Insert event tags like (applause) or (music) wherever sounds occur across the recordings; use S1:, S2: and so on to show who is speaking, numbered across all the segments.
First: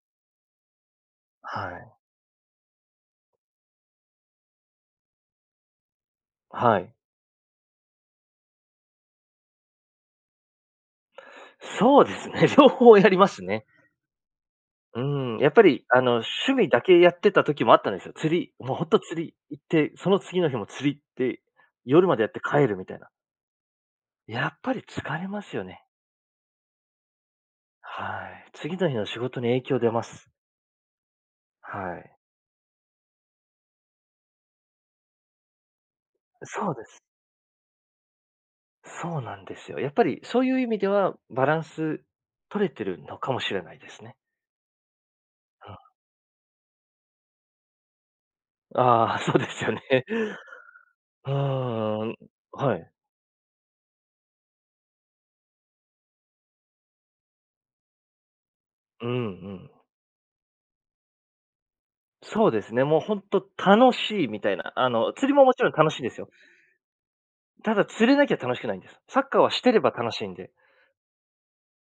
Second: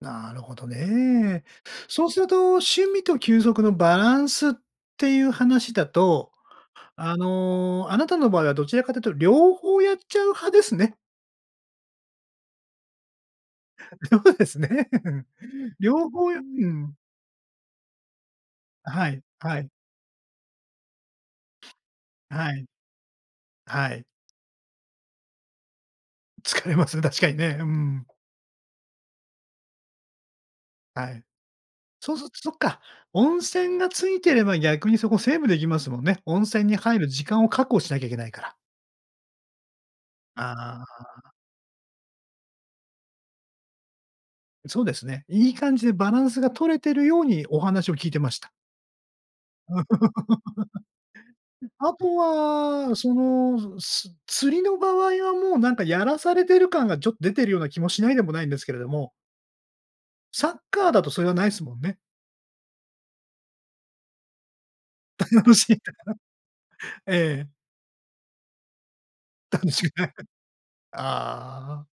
S1: なるほどね。
S2: はい。
S1: そうすると、趣味と休息のバランスっていう話だと、
S2: はい。
S1: あの、あなたの場合はどちらかというと両方やっちゃう派ですね。
S2: そうですね。両方やりますね。
S1: りょふですね。
S2: うん、やっぱ
S1: (laughs)
S2: り、あ
S1: 両
S2: の、
S1: 方やう
S2: 趣味だ
S1: ん。
S2: けやってた時もあったんですよ。釣りもう、ほん
S1: あ、
S2: と
S1: はい、
S2: 釣り
S1: は
S2: 行っ
S1: い。
S2: て、その次の日も釣り行って、夜までやっ
S1: あ、
S2: て
S1: はい。
S2: 帰るみたいな。
S1: はい。
S2: やっぱり疲れますよね。
S1: 疲れますね、確かにね。うん。
S2: はい。次の日の仕事に影響出ます。
S1: はい。
S2: は
S1: そ
S2: い。
S1: うすつそっか、温泉がついてれば逆にそこセーブできますもんね。温
S2: う
S1: 泉
S2: そう
S1: に
S2: で
S1: 入
S2: す。
S1: る時間を確保しなきゃいけないから。
S2: そうなんですよ。やっぱりそういう意味
S1: あ
S2: では
S1: あ。
S2: バランス取れてるのかもしれないですね。
S1: うそうですね。いい
S2: あ
S1: 感じ
S2: あ。
S1: でバランスが取れてるようにお話を聞いてました。
S2: ああ、そうです
S1: (laughs)
S2: よ
S1: うん、
S2: ね。あ
S1: あと
S2: あ、はい。
S1: は、その、ずす釣りの場合はもう、なんかやらされてる感がちょ出てるような気もしないでもないんですけれど
S2: うん
S1: も。
S2: うん。
S1: サッカーだとそれがないすもんね。
S2: そうですね、もう、ほんと楽しいみたいな。あの、釣りもも
S1: 楽
S2: ちろ
S1: しい
S2: ん
S1: ん
S2: 楽
S1: だ
S2: し
S1: か
S2: いですよ。
S1: ら。ええ。
S2: ただ釣れなきゃ楽しくないんです。サッカーはし
S1: 楽
S2: てれば
S1: しく
S2: 楽
S1: な。
S2: しいんで。
S1: (chuckles) ああ。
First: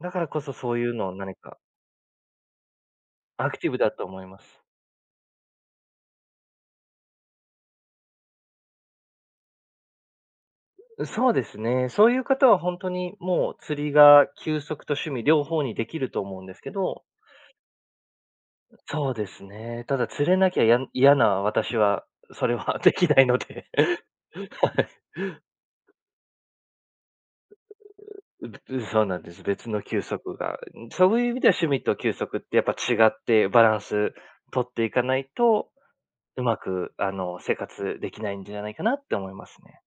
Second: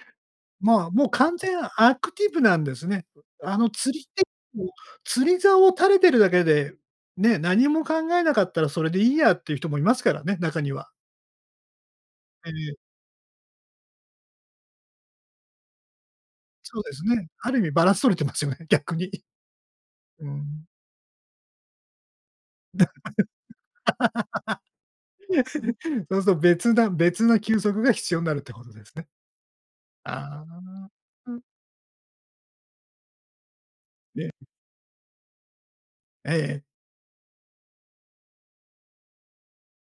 S2: だからこそ、そう
S1: ま
S2: い
S1: あ、
S2: う
S1: も
S2: の
S1: う
S2: を何
S1: 完
S2: か
S1: 全なアクティブなんですね。
S2: ア
S1: あ
S2: クテ
S1: の、
S2: ィブだ
S1: 釣
S2: と
S1: り
S2: 思
S1: 結
S2: います。
S1: 構、釣り竿を垂れてるだけで、うね、何も考えなかったらそれでいいやっていう人もいますからね、中には。
S2: うそうですね、そういう方
S1: ええ
S2: はほ
S1: ええ。
S2: んとに、もう釣りが休息と趣味両方にできると思うんですけ
S1: そうで
S2: ど。
S1: すね。ある意味バランス取れてますよね、
S2: う
S1: 逆に。い
S2: そうですね。ただ釣
S1: う
S2: れなきゃ
S1: ん。
S2: やん嫌な私はそれはできないので。はい。
S1: (laughs) そうすと別な別な休息が必要なるっ
S2: う
S1: てこ
S2: ぶ
S1: と
S2: う
S1: です
S2: そう
S1: ね。
S2: なんです。別の休息
S1: あ
S2: がいう
S1: あ。
S2: ん、そういう意
S1: うん。
S2: 味では趣味と休息ってやっぱ違って、バランス
S1: ね、うん。
S2: 取っていかないと、
S1: え
S2: うま
S1: え。
S2: く、あの、生活できないんじゃないかなって思いますね。